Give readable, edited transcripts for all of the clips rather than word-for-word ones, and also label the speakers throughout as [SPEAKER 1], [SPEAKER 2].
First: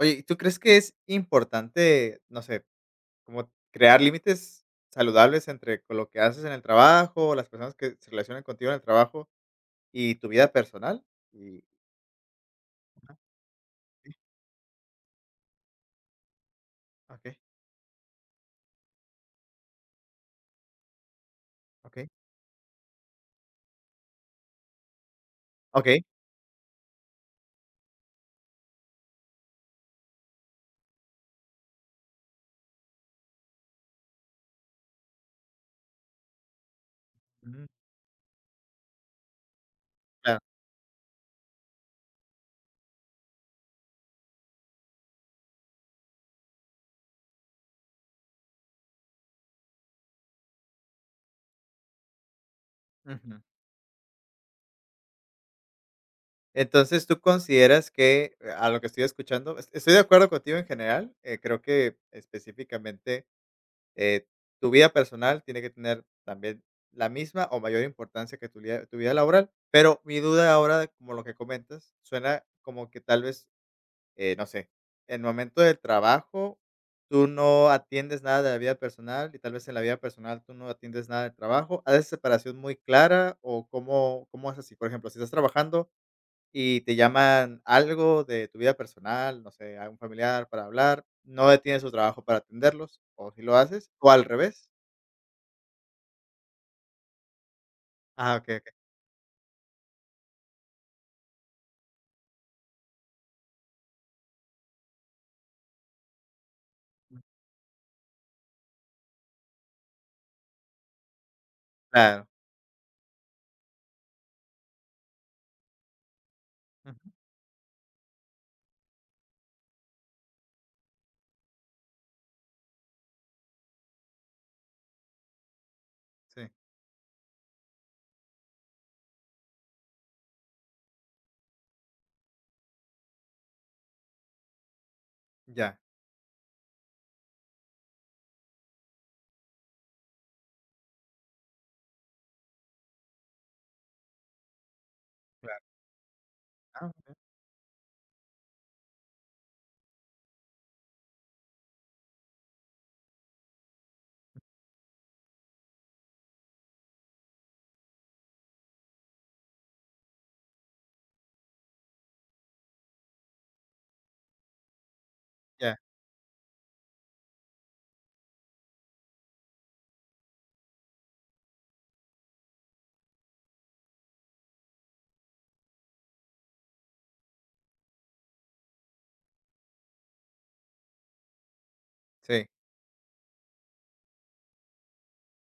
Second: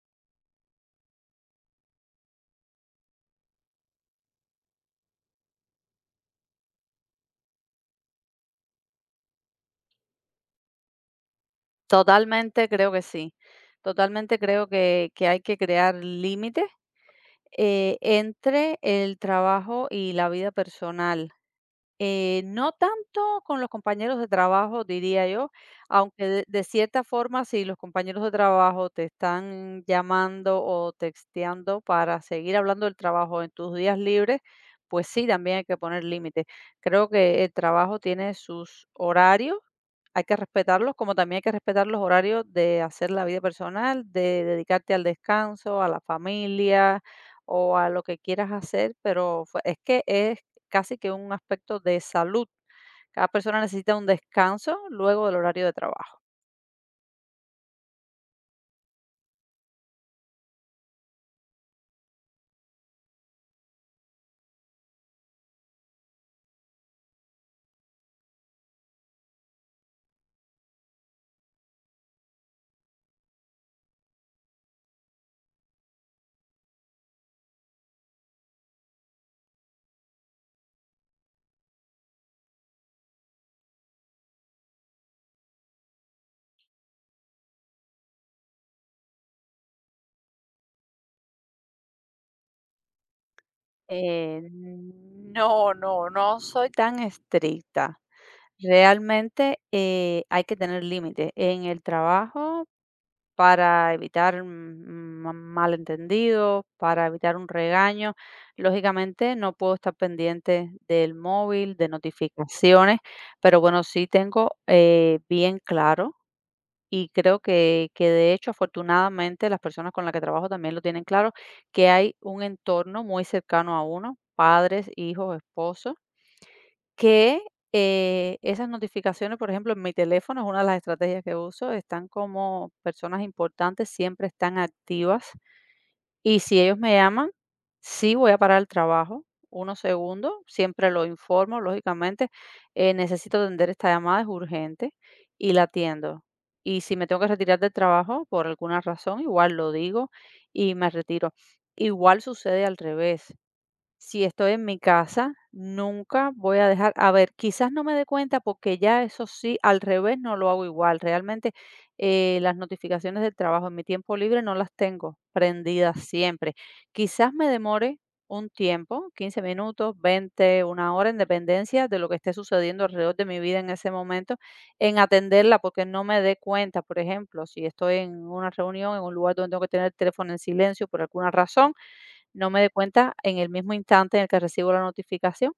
[SPEAKER 1] Oye, ¿y tú crees que es importante, no sé, como crear límites saludables entre con lo que haces en el trabajo, las personas que se relacionan contigo en el trabajo y tu vida personal? Y
[SPEAKER 2] Totalmente creo que
[SPEAKER 1] ah,
[SPEAKER 2] sí.
[SPEAKER 1] sí,
[SPEAKER 2] Totalmente creo que hay que crear límites,
[SPEAKER 1] okey,
[SPEAKER 2] entre el trabajo y la vida personal.
[SPEAKER 1] okey,
[SPEAKER 2] No tanto con los compañeros de trabajo, diría yo,
[SPEAKER 1] okey.
[SPEAKER 2] aunque de cierta forma, si los compañeros de trabajo te están llamando o texteando para seguir hablando del trabajo en tus días libres, pues sí, también hay que poner límites. Creo que el
[SPEAKER 1] Ujú,
[SPEAKER 2] trabajo tiene sus horarios, hay que
[SPEAKER 1] claro.
[SPEAKER 2] respetarlos, como también hay que respetar los horarios de hacer la vida personal, de dedicarte al descanso, a la familia o a lo que quieras hacer, pero es que es casi que un aspecto de salud. Cada
[SPEAKER 1] Ujú.
[SPEAKER 2] persona necesita un descanso luego del horario de trabajo.
[SPEAKER 1] Entonces, ¿tú consideras que, a lo que estoy escuchando? Es estoy de acuerdo contigo en general. Creo que específicamente eh, tu vida personal tiene que tener también la misma o mayor importancia que tu vida laboral. Pero mi duda ahora, como lo que comentas, suena como que tal vez, no sé, en el momento del trabajo tú no atiendes nada de la vida personal y tal vez en la vida personal tú no atiendes nada del trabajo. ¿Haces separación muy clara o cómo, cómo es así? Por ejemplo, si estás trabajando y te llaman algo de tu vida personal, no sé, a un familiar para hablar, no detienes tu trabajo para atenderlos, o si lo haces, o al
[SPEAKER 2] Eh,
[SPEAKER 1] revés.
[SPEAKER 2] no, no, no soy tan estricta.
[SPEAKER 1] Ah, okey, okey,
[SPEAKER 2] Realmente hay que tener límites en el trabajo para evitar malentendidos, para evitar un regaño. Lógicamente no puedo estar pendiente del móvil, de
[SPEAKER 1] claro.
[SPEAKER 2] notificaciones, pero bueno, sí tengo bien claro.
[SPEAKER 1] Ujú,
[SPEAKER 2] Y creo que de hecho, afortunadamente, las personas con las que trabajo también lo tienen claro, que hay un entorno muy cercano a uno, padres, hijos, esposos,
[SPEAKER 1] sí,
[SPEAKER 2] que, esas notificaciones, por ejemplo, en mi teléfono, es una de las estrategias que uso, están como personas importantes, siempre están activas.
[SPEAKER 1] ya,
[SPEAKER 2] Y si ellos me llaman, sí voy a parar el trabajo unos segundos, siempre lo informo, lógicamente, necesito atender esta llamada, es urgente, y
[SPEAKER 1] claro.
[SPEAKER 2] la atiendo. Y
[SPEAKER 1] Ah,
[SPEAKER 2] si me
[SPEAKER 1] muy
[SPEAKER 2] tengo que retirar del trabajo por alguna razón, igual lo digo y me retiro. Igual sucede al revés. Si estoy en mi casa, nunca voy a dejar, a ver, quizás no me dé cuenta porque ya eso sí, al revés no lo hago igual. Realmente las notificaciones del trabajo en mi tiempo libre no las tengo
[SPEAKER 1] ya,
[SPEAKER 2] prendidas siempre. Quizás me demore un tiempo, 15 minutos, 20, una hora, en dependencia de lo que esté sucediendo alrededor de mi vida en ese momento, en atenderla porque no me dé cuenta. Por ejemplo, si estoy en una reunión, en un lugar donde tengo que tener el teléfono en silencio por alguna razón,
[SPEAKER 1] sí,
[SPEAKER 2] no me di cuenta en el mismo instante en el que recibo la notificación,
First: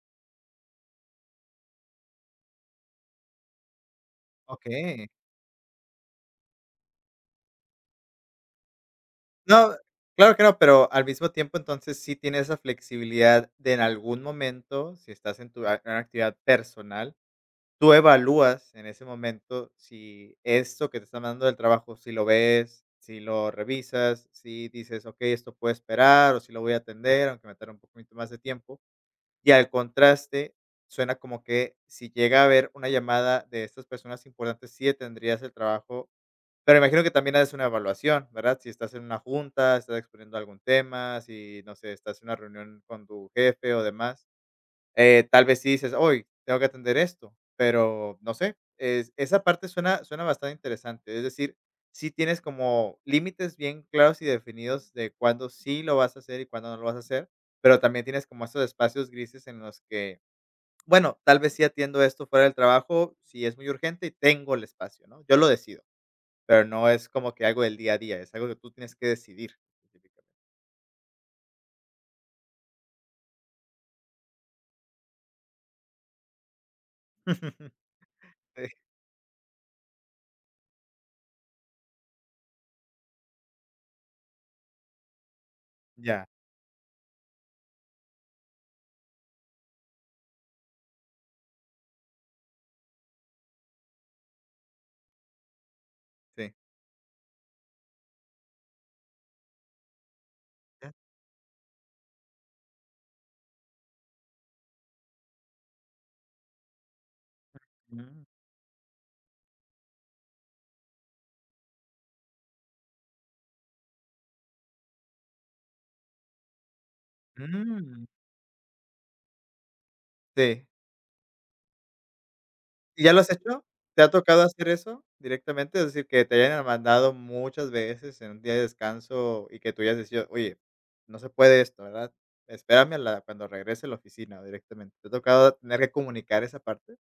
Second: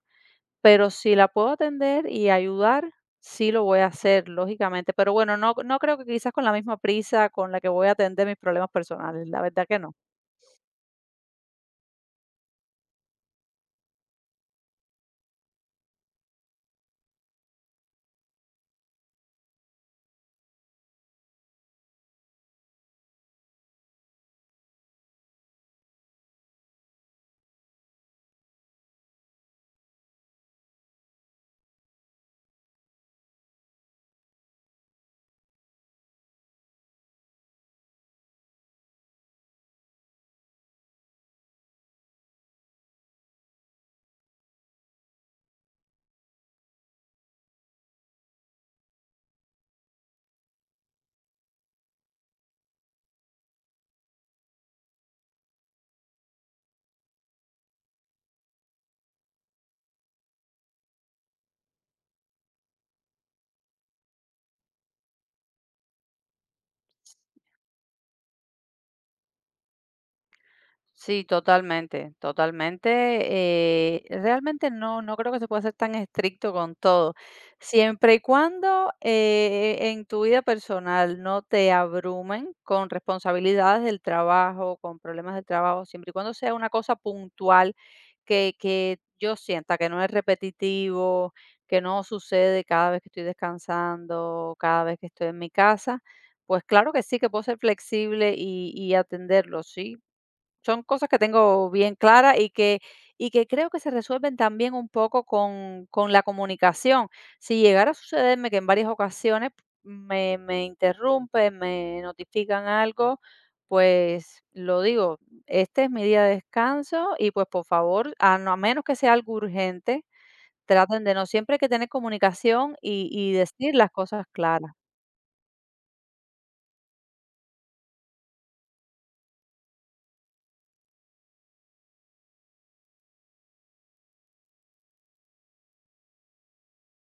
[SPEAKER 2] pero si la puedo atender y ayudar, sí lo voy a hacer, lógicamente.
[SPEAKER 1] okey.
[SPEAKER 2] Pero bueno, no creo que quizás con la misma prisa con la que voy a atender mis problemas personales, la verdad
[SPEAKER 1] No,
[SPEAKER 2] que no.
[SPEAKER 1] claro que no, pero al mismo tiempo, entonces, sí tienes esa flexibilidad de en algún momento, si estás en tu a en una actividad personal, tú evalúas en ese momento si esto que te están dando del trabajo, si lo ves, si lo revisas, si dices, ok, esto puede esperar o si lo voy a atender, aunque me tarde un poquito más de tiempo. Y al contraste, suena como que si llega a haber una llamada de estas personas importantes, sí tendrías el trabajo. Pero imagino que también haces una evaluación, ¿verdad? Si estás en una junta, estás exponiendo algún tema, si, no sé, estás en una reunión con tu jefe o demás, tal vez sí dices: "Hoy tengo que atender esto", pero no sé, es esa parte suena bastante interesante. Es decir, sí tienes como límites bien claros y definidos de cuándo sí lo vas a hacer y cuándo no lo vas a hacer, pero también tienes como esos espacios grises en los que, bueno, tal vez sí atiendo esto fuera del trabajo, si es muy urgente y tengo el espacio, ¿no? Yo lo decido, pero no es como que algo del día a día, es algo que tú tienes que decidir específicamente.
[SPEAKER 2] Sí, totalmente, totalmente. Realmente no, no creo que se pueda ser tan estricto con todo. Siempre y
[SPEAKER 1] Sí,
[SPEAKER 2] cuando en tu vida personal no te abrumen con responsabilidades del trabajo, con problemas del trabajo, siempre y
[SPEAKER 1] ya,
[SPEAKER 2] cuando sea una cosa puntual que yo sienta que no es repetitivo, que no sucede cada vez que estoy descansando, cada vez que estoy en mi casa,
[SPEAKER 1] sí.
[SPEAKER 2] pues claro que sí, que puedo ser flexible y atenderlo, sí. Son
[SPEAKER 1] Ya.
[SPEAKER 2] cosas que tengo bien claras y que creo que se resuelven también un poco con la comunicación. Si llegara a
[SPEAKER 1] Mm,
[SPEAKER 2] sucederme que en varias ocasiones me interrumpen, me notifican algo, pues lo digo, este es mi día de descanso y pues por
[SPEAKER 1] mm,
[SPEAKER 2] favor, a no a menos que sea algo urgente,
[SPEAKER 1] sí.
[SPEAKER 2] traten de no siempre hay que tener comunicación
[SPEAKER 1] ¿Y ya lo has
[SPEAKER 2] y
[SPEAKER 1] hecho?
[SPEAKER 2] decir las
[SPEAKER 1] ¿Te ha
[SPEAKER 2] cosas
[SPEAKER 1] tocado hacer
[SPEAKER 2] claras.
[SPEAKER 1] eso directamente? Es decir, que te hayan mandado muchas veces en un día de descanso y que tú hayas decidido: "Oye, no se puede esto, ¿verdad? Espérame a la cuando regrese a la oficina", o directamente, ¿te ha tocado tener que comunicar esa parte?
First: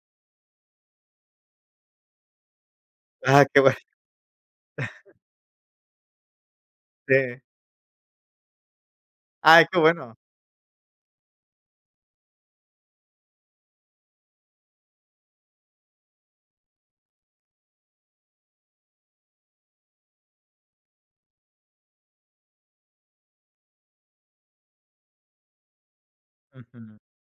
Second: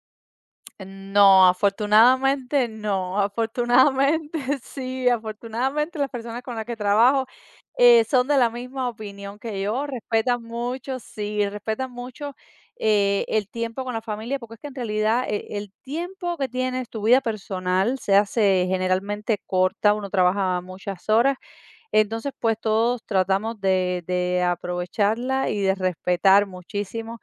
[SPEAKER 2] No, afortunadamente no,
[SPEAKER 1] Ah, qué bueno,
[SPEAKER 2] afortunadamente sí, afortunadamente las personas con las que trabajo
[SPEAKER 1] sí.
[SPEAKER 2] son de la misma opinión que
[SPEAKER 1] Ay, qué
[SPEAKER 2] yo,
[SPEAKER 1] bueno.
[SPEAKER 2] respetan mucho, sí, respetan mucho el tiempo con la familia, porque es que en realidad el tiempo que tienes, tu vida personal, se hace generalmente corta, uno trabaja muchas horas, entonces pues todos tratamos de aprovecharla y de respetar
[SPEAKER 1] Ujú.
[SPEAKER 2] muchísimo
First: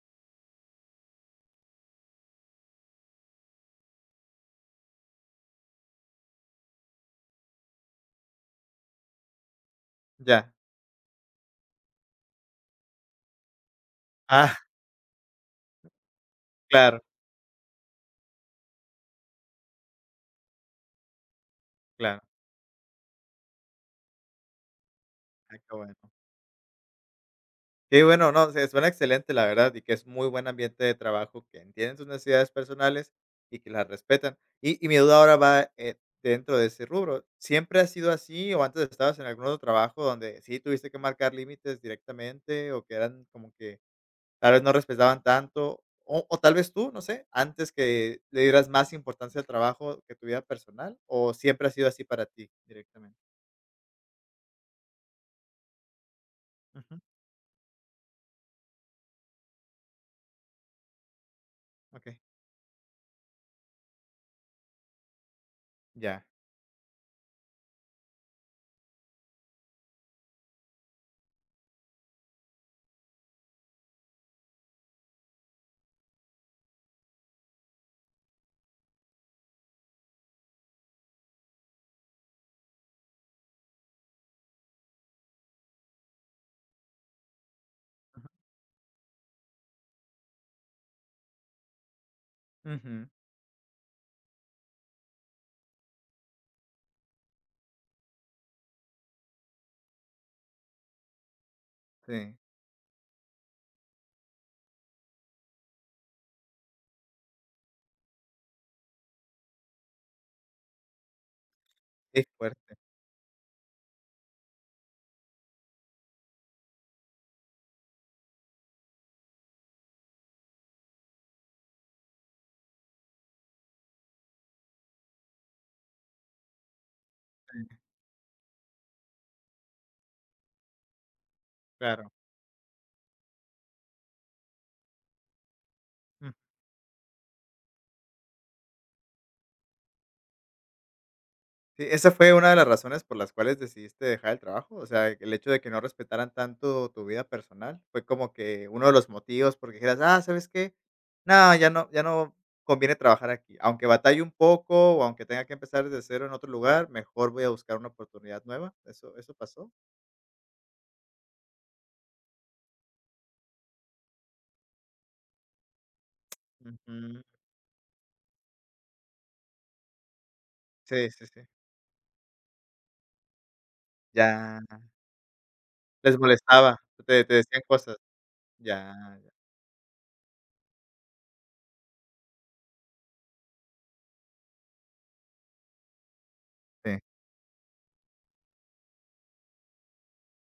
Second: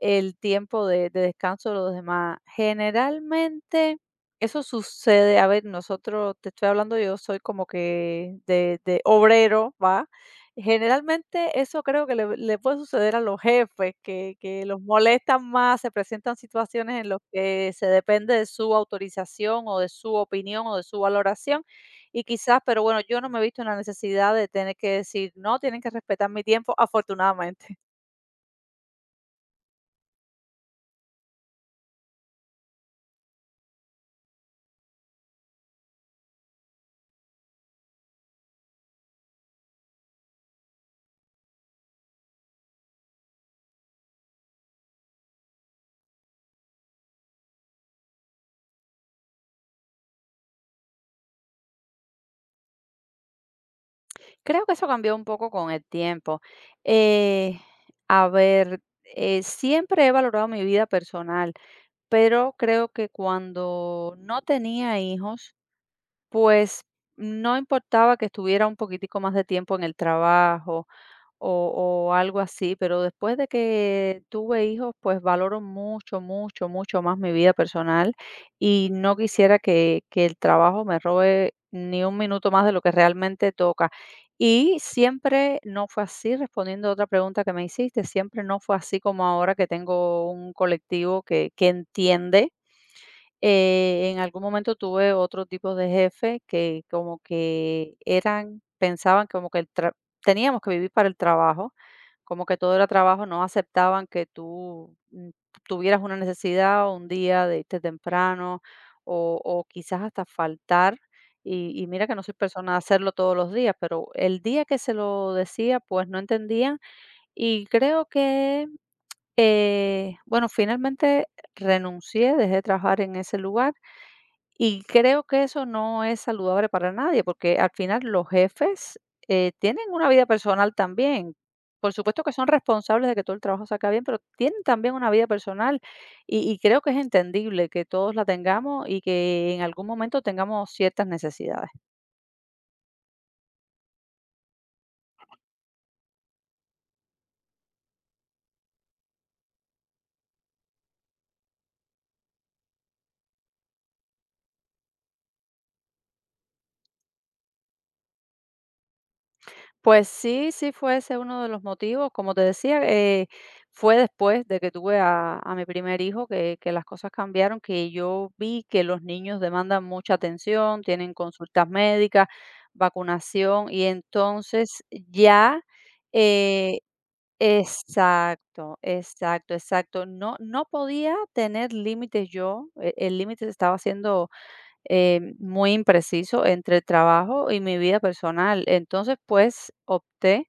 [SPEAKER 2] el tiempo de descanso de los demás. Generalmente eso sucede, a ver, nosotros, te estoy hablando, yo soy como que de obrero, ¿va?
[SPEAKER 1] Ya.
[SPEAKER 2] Generalmente eso creo que le puede suceder a los jefes, que,
[SPEAKER 1] Ah,
[SPEAKER 2] que los molestan más, se presentan situaciones
[SPEAKER 1] claro,
[SPEAKER 2] en las que se depende de su autorización o de su opinión o de su valoración
[SPEAKER 1] claro.
[SPEAKER 2] y quizás, pero bueno, yo no me he visto en la necesidad de tener que decir,
[SPEAKER 1] Ay,
[SPEAKER 2] no,
[SPEAKER 1] qué
[SPEAKER 2] tienen que
[SPEAKER 1] bueno.
[SPEAKER 2] respetar mi tiempo, afortunadamente.
[SPEAKER 1] Qué bueno, no, se suena excelente, la verdad, y que es muy buen ambiente de trabajo, que entienden sus necesidades personales y que las respetan. Y mi duda ahora va, dentro de ese rubro, ¿siempre ha sido así o antes estabas en algún otro trabajo donde sí tuviste que marcar límites directamente o que eran como que tal vez no respetaban tanto? O tal vez tú, no sé, antes que le dieras más importancia al trabajo que tu vida personal, ¿o siempre ha sido así para ti directamente?
[SPEAKER 2] Creo que eso cambió un poco con el tiempo.
[SPEAKER 1] Ujú,
[SPEAKER 2] Eh, a ver, siempre he valorado mi vida personal,
[SPEAKER 1] okey,
[SPEAKER 2] pero creo que cuando no tenía hijos,
[SPEAKER 1] ya.
[SPEAKER 2] pues no importaba que estuviera un poquitico más de tiempo en el trabajo o algo así, pero después de que tuve hijos, pues valoro mucho, mucho, mucho más mi vida personal y no quisiera que el trabajo me robe ni un minuto más de lo que realmente toca. Y siempre no fue así, respondiendo a otra pregunta que me hiciste, siempre no fue así como ahora que tengo un colectivo que entiende.
[SPEAKER 1] Ujú,
[SPEAKER 2] En algún momento tuve otro tipo de jefe que como que eran pensaban como que el tra teníamos que vivir para el trabajo,
[SPEAKER 1] sí,
[SPEAKER 2] como que todo era trabajo, no aceptaban que tú, tuvieras una necesidad o un día de irte temprano o quizás hasta faltar. Y mira que no
[SPEAKER 1] es
[SPEAKER 2] soy persona
[SPEAKER 1] fuerte,
[SPEAKER 2] de hacerlo todos los días, pero el día que se lo decía, pues, no entendían. Y creo que, bueno, finalmente renuncié, dejé de trabajar en ese lugar. Y creo que eso no es saludable para nadie, porque al
[SPEAKER 1] sí,
[SPEAKER 2] final los jefes tienen una vida personal también. Por
[SPEAKER 1] claro.
[SPEAKER 2] supuesto que son responsables de que todo el trabajo salga bien, pero tienen también una vida personal y creo que es entendible que todos la tengamos y que en algún momento tengamos ciertas necesidades.
[SPEAKER 1] Sí, ¿esa fue una de las razones por las cuales decidiste dejar el trabajo? O sea, el hecho de que no respetaran tanto tu vida personal, ¿fue como que uno de los motivos porque dijeras: "Ah, ¿sabes qué? No, ya no conviene trabajar aquí. Aunque batalle un poco o aunque tenga que empezar desde cero en otro lugar, mejor voy a buscar una oportunidad nueva", ¿eso pasó?
[SPEAKER 2] Pues sí, sí fue ese uno de los motivos. Como te decía, fue después de que tuve a mi primer hijo que las cosas
[SPEAKER 1] Ujú.
[SPEAKER 2] cambiaron, que yo vi que los niños demandan mucha atención,
[SPEAKER 1] Sí,
[SPEAKER 2] tienen
[SPEAKER 1] sí, sí.
[SPEAKER 2] consultas médicas, vacunación, y
[SPEAKER 1] Ya.
[SPEAKER 2] entonces ya,
[SPEAKER 1] Les molestaba,
[SPEAKER 2] eh,
[SPEAKER 1] te decían cosas.
[SPEAKER 2] exacto,
[SPEAKER 1] Ya, ya.
[SPEAKER 2] exacto, exacto. No, no podía tener límites yo, el límite se estaba haciendo muy impreciso entre el
[SPEAKER 1] Sí.
[SPEAKER 2] trabajo y mi vida personal. Entonces, pues opté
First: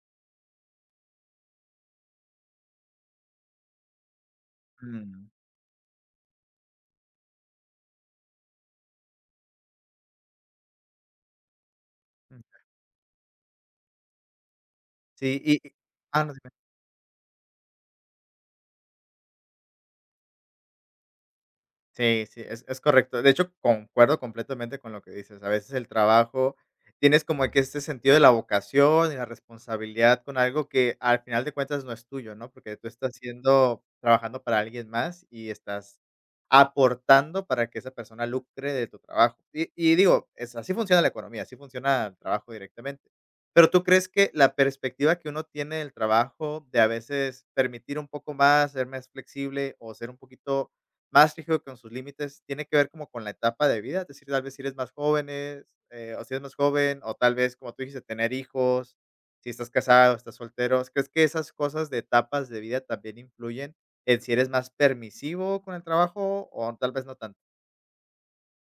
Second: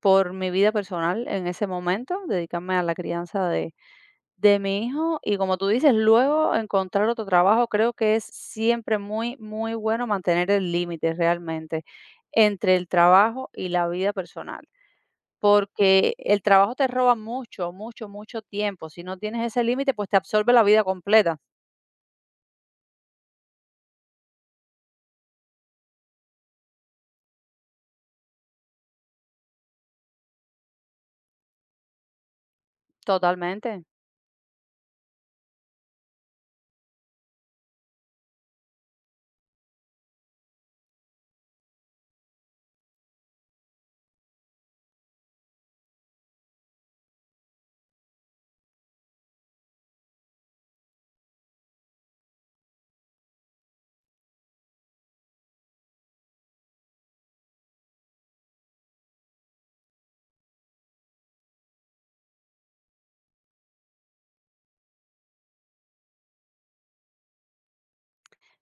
[SPEAKER 2] por mi vida personal en ese momento, dedicarme a la crianza de mi hijo
[SPEAKER 1] Mm.
[SPEAKER 2] y como tú dices, luego encontrar otro trabajo, creo que es siempre muy, muy bueno mantener el límite realmente
[SPEAKER 1] Mm.
[SPEAKER 2] entre el trabajo y la vida personal.
[SPEAKER 1] Sí, y
[SPEAKER 2] Porque
[SPEAKER 1] ah, no,
[SPEAKER 2] el trabajo te roba mucho, mucho, mucho tiempo. Si no tienes ese límite, pues te absorbe la vida completa.
[SPEAKER 1] Sí, sí, es correcto. De hecho, concuerdo completamente con lo que dices. A veces el trabajo tienes como que este sentido de la vocación y la responsabilidad con algo que al final de cuentas no es tuyo, ¿no? Porque tú estás haciendo,
[SPEAKER 2] Totalmente.
[SPEAKER 1] trabajando para alguien más y estás aportando para que esa persona lucre de tu trabajo. Y digo, es así funciona la economía, así funciona el trabajo directamente. Pero, ¿tú crees que la perspectiva que uno tiene del trabajo, de a veces permitir un poco más, ser más flexible o ser un poquito más rígido con sus límites, tiene que ver como con la etapa de vida, es decir, tal vez si eres más jóvenes, o si eres más joven, o tal vez, como tú dijiste, tener hijos, si estás casado, estás soltero, ¿crees que esas cosas de etapas de vida también influyen en si eres más permisivo con el trabajo o tal vez no tanto?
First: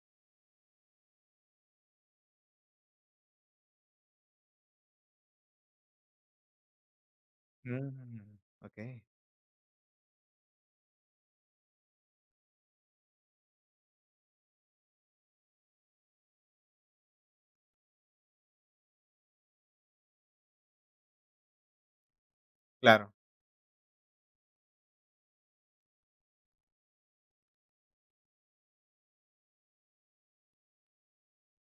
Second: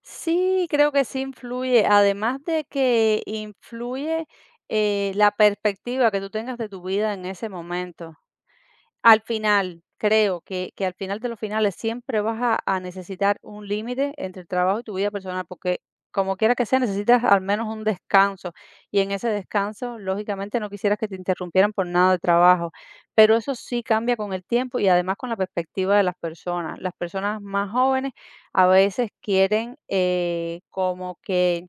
[SPEAKER 2] Sí, creo que sí influye, además de que influye la perspectiva que tú tengas de tu vida en ese momento.
[SPEAKER 1] Mm. Okey,
[SPEAKER 2] Al final, creo que al final de los finales siempre vas a necesitar un límite entre el trabajo y tu vida personal, porque como quiera que sea, necesitas al menos un descanso, y en ese descanso, lógicamente, no quisieras que te interrumpieran por nada de trabajo,
[SPEAKER 1] claro.
[SPEAKER 2] pero eso sí cambia con el tiempo y además con la perspectiva de las personas. Las personas más jóvenes a veces quieren, como que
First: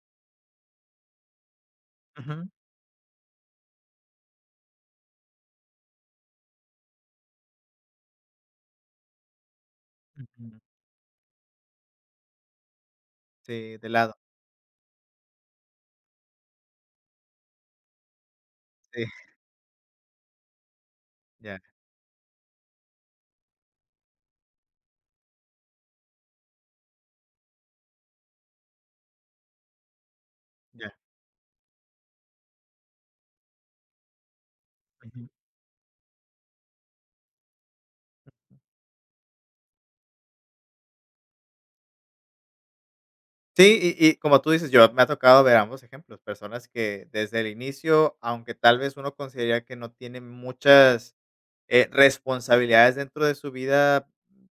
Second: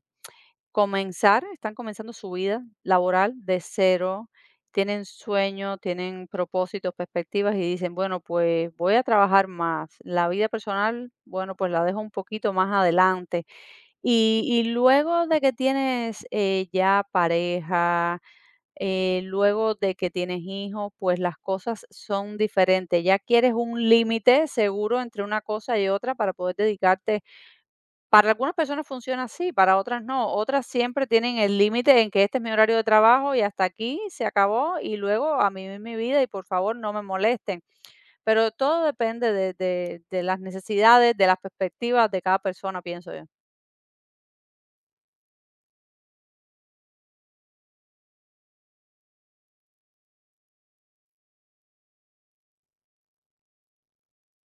[SPEAKER 2] comenzar, están comenzando su vida laboral de cero, tienen sueño, tienen propósitos, perspectivas y dicen, bueno, pues voy a trabajar más.
[SPEAKER 1] Ujú,
[SPEAKER 2] La vida
[SPEAKER 1] ujú.
[SPEAKER 2] personal, bueno, pues la dejo un poquito más adelante.
[SPEAKER 1] Sí, de lado.
[SPEAKER 2] Y luego de que tienes ya pareja,
[SPEAKER 1] Sí,
[SPEAKER 2] luego de que tienes hijos, pues las
[SPEAKER 1] ya,
[SPEAKER 2] cosas son diferentes. Ya quieres un límite seguro entre una cosa y otra para poder dedicarte, para algunas personas funciona así, para otras no. Otras
[SPEAKER 1] ya.
[SPEAKER 2] siempre tienen el límite en que este es mi horario de trabajo y hasta aquí se acabó y luego a mí mi vida y por favor no me molesten. Pero todo depende de las necesidades, de las perspectivas de cada persona, pienso yo.
[SPEAKER 1] Sí, como tú dices, yo me ha tocado ver ambos ejemplos, personas que desde el inicio, aunque tal vez uno consideraría que no tiene muchas responsabilidades dentro de su vida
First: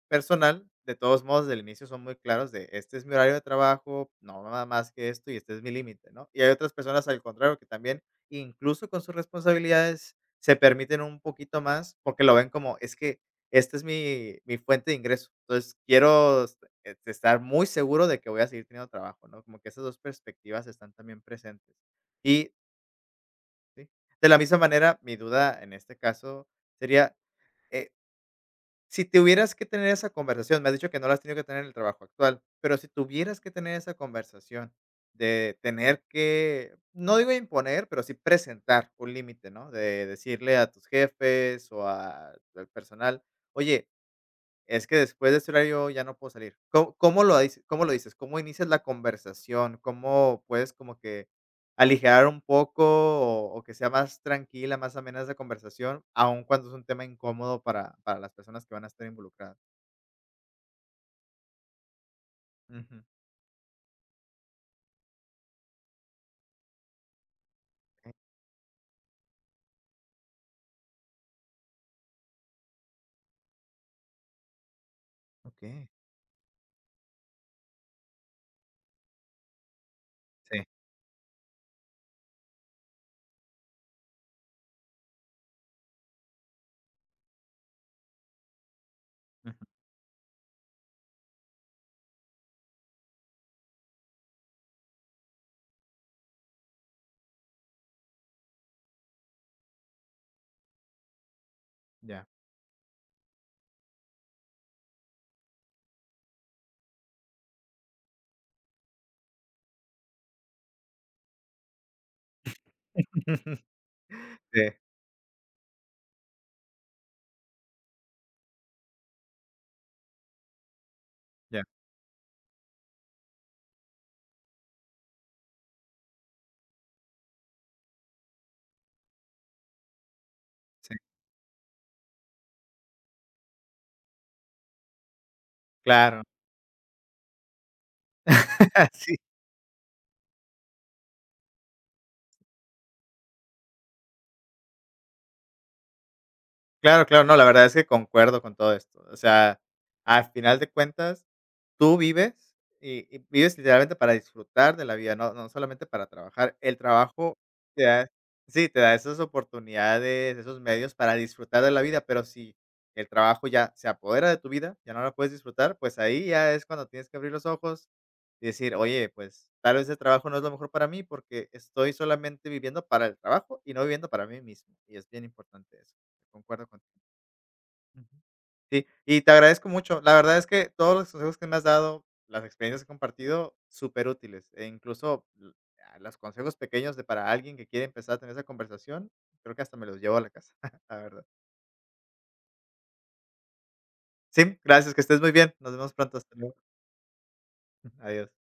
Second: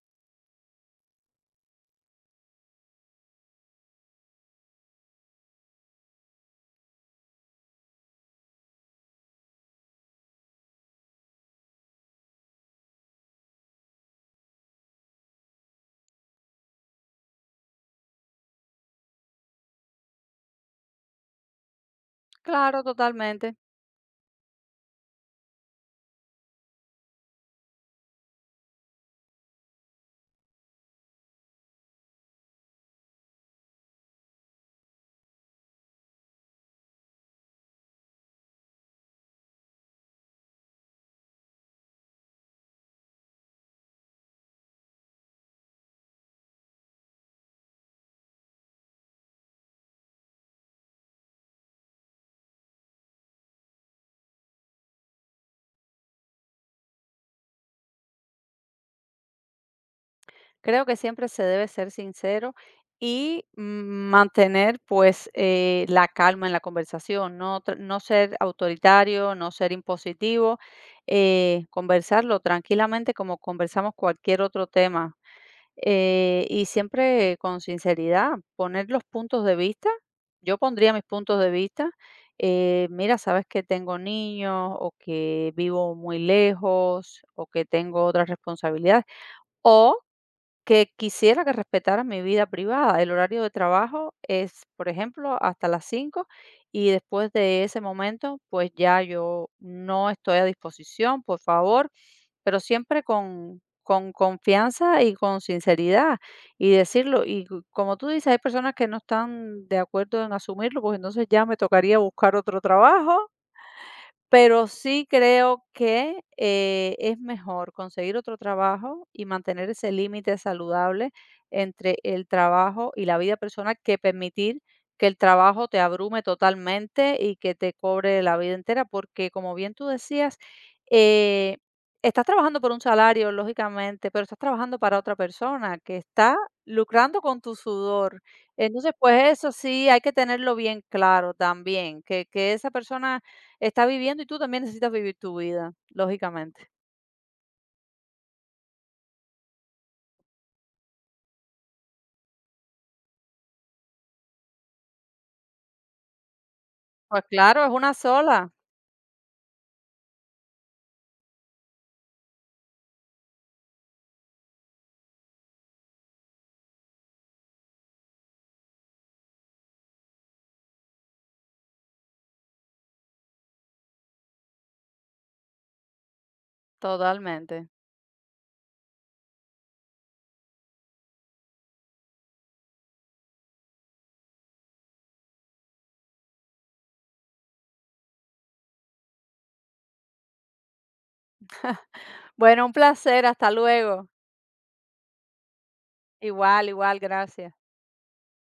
[SPEAKER 1] personal, de todos modos, desde el inicio son muy claros de este es mi horario de trabajo, no nada más que esto y este es mi límite, ¿no? Y hay otras personas al contrario que también, incluso con sus responsabilidades, se permiten un poquito más porque lo ven como es que esta es mi, mi fuente de ingreso. Entonces, quiero estar muy seguro de que voy a seguir teniendo trabajo, ¿no? Como que esas dos perspectivas están también presentes. Y
[SPEAKER 2] Claro, totalmente.
[SPEAKER 1] sí, de la misma manera, mi duda en este caso sería, eh, si tuvieras que tener esa conversación, me has dicho que no la has tenido que tener en el trabajo actual, pero si tuvieras que tener esa conversación de tener que, no digo imponer, pero sí presentar un límite, ¿no? De decirle a tus jefes o al personal, oye, es que después de este horario ya no puedo salir. ¿Có cómo lo dice cómo lo dices? ¿Cómo inicias la conversación? ¿Cómo puedes como que aligerar un poco o que sea más tranquila, más amena esa conversación, aun cuando es un tema incómodo para las personas que van a estar involucradas?
[SPEAKER 2] Creo que siempre se debe ser sincero
[SPEAKER 1] Ujú.
[SPEAKER 2] y mantener, pues, la calma en la conversación, no, no
[SPEAKER 1] Okey,
[SPEAKER 2] ser autoritario, no ser impositivo, conversarlo tranquilamente como conversamos cualquier otro tema, y siempre con sinceridad, poner los puntos de vista. Yo
[SPEAKER 1] sí.
[SPEAKER 2] pondría mis puntos de vista. Mira, sabes que tengo niños o que vivo muy lejos o que tengo otras responsabilidades
[SPEAKER 1] Ujú.
[SPEAKER 2] o que quisiera que respetaran mi vida privada. El horario de trabajo es, por ejemplo, hasta las 5 y después de ese momento, pues ya yo no estoy a disposición, por favor,
[SPEAKER 1] Ya.
[SPEAKER 2] pero siempre con confianza y con sinceridad y decirlo. Y como tú dices, hay personas que no están de acuerdo en asumirlo, pues entonces ya me tocaría buscar otro trabajo, pero
[SPEAKER 1] Sí,
[SPEAKER 2] sí creo que, es mejor conseguir otro trabajo y mantener ese límite saludable
[SPEAKER 1] ya.
[SPEAKER 2] entre el trabajo y la vida personal, que permitir que el trabajo te abrume totalmente y que te cobre la vida entera, porque como bien tú decías,
[SPEAKER 1] Sí.
[SPEAKER 2] eh, estás trabajando por un salario, lógicamente, pero estás trabajando para otra persona que
[SPEAKER 1] Claro.
[SPEAKER 2] está lucrando con tu sudor. Entonces,
[SPEAKER 1] Sí.
[SPEAKER 2] pues eso sí hay que tenerlo bien claro también, que esa persona está viviendo y tú también necesitas vivir tu vida, lógicamente.
[SPEAKER 1] Claro, claro. No, la verdad es que concuerdo con todo esto. O sea, al final de cuentas, tú vives y vives literalmente para disfrutar de la vida, no, no solamente para trabajar. El
[SPEAKER 2] Pues
[SPEAKER 1] trabajo
[SPEAKER 2] claro, es
[SPEAKER 1] te
[SPEAKER 2] una
[SPEAKER 1] da,
[SPEAKER 2] sola.
[SPEAKER 1] sí, te da esas oportunidades, esos medios para disfrutar de la vida, pero si el trabajo ya se apodera de tu vida, ya no la puedes disfrutar, pues ahí ya es cuando tienes que abrir los ojos y decir, oye, pues tal vez el trabajo no es lo mejor para mí porque estoy solamente viviendo para el trabajo y no viviendo para mí mismo. Y es bien importante eso. Concuerdo contigo.
[SPEAKER 2] Totalmente.
[SPEAKER 1] Ujú. Sí, y te agradezco mucho. La verdad es que todos los consejos que me has dado, las experiencias que he compartido, superútiles, e los consejos pequeños de para alguien que quiere empezar a tener esa conversación, creo que hasta me los llevo a la casa, la verdad.
[SPEAKER 2] Bueno, un placer, hasta luego.
[SPEAKER 1] Sí, gracias, que estés muy bien. Nos vemos pronto. Hasta luego.
[SPEAKER 2] Igual, igual, gracias.
[SPEAKER 1] Adiós.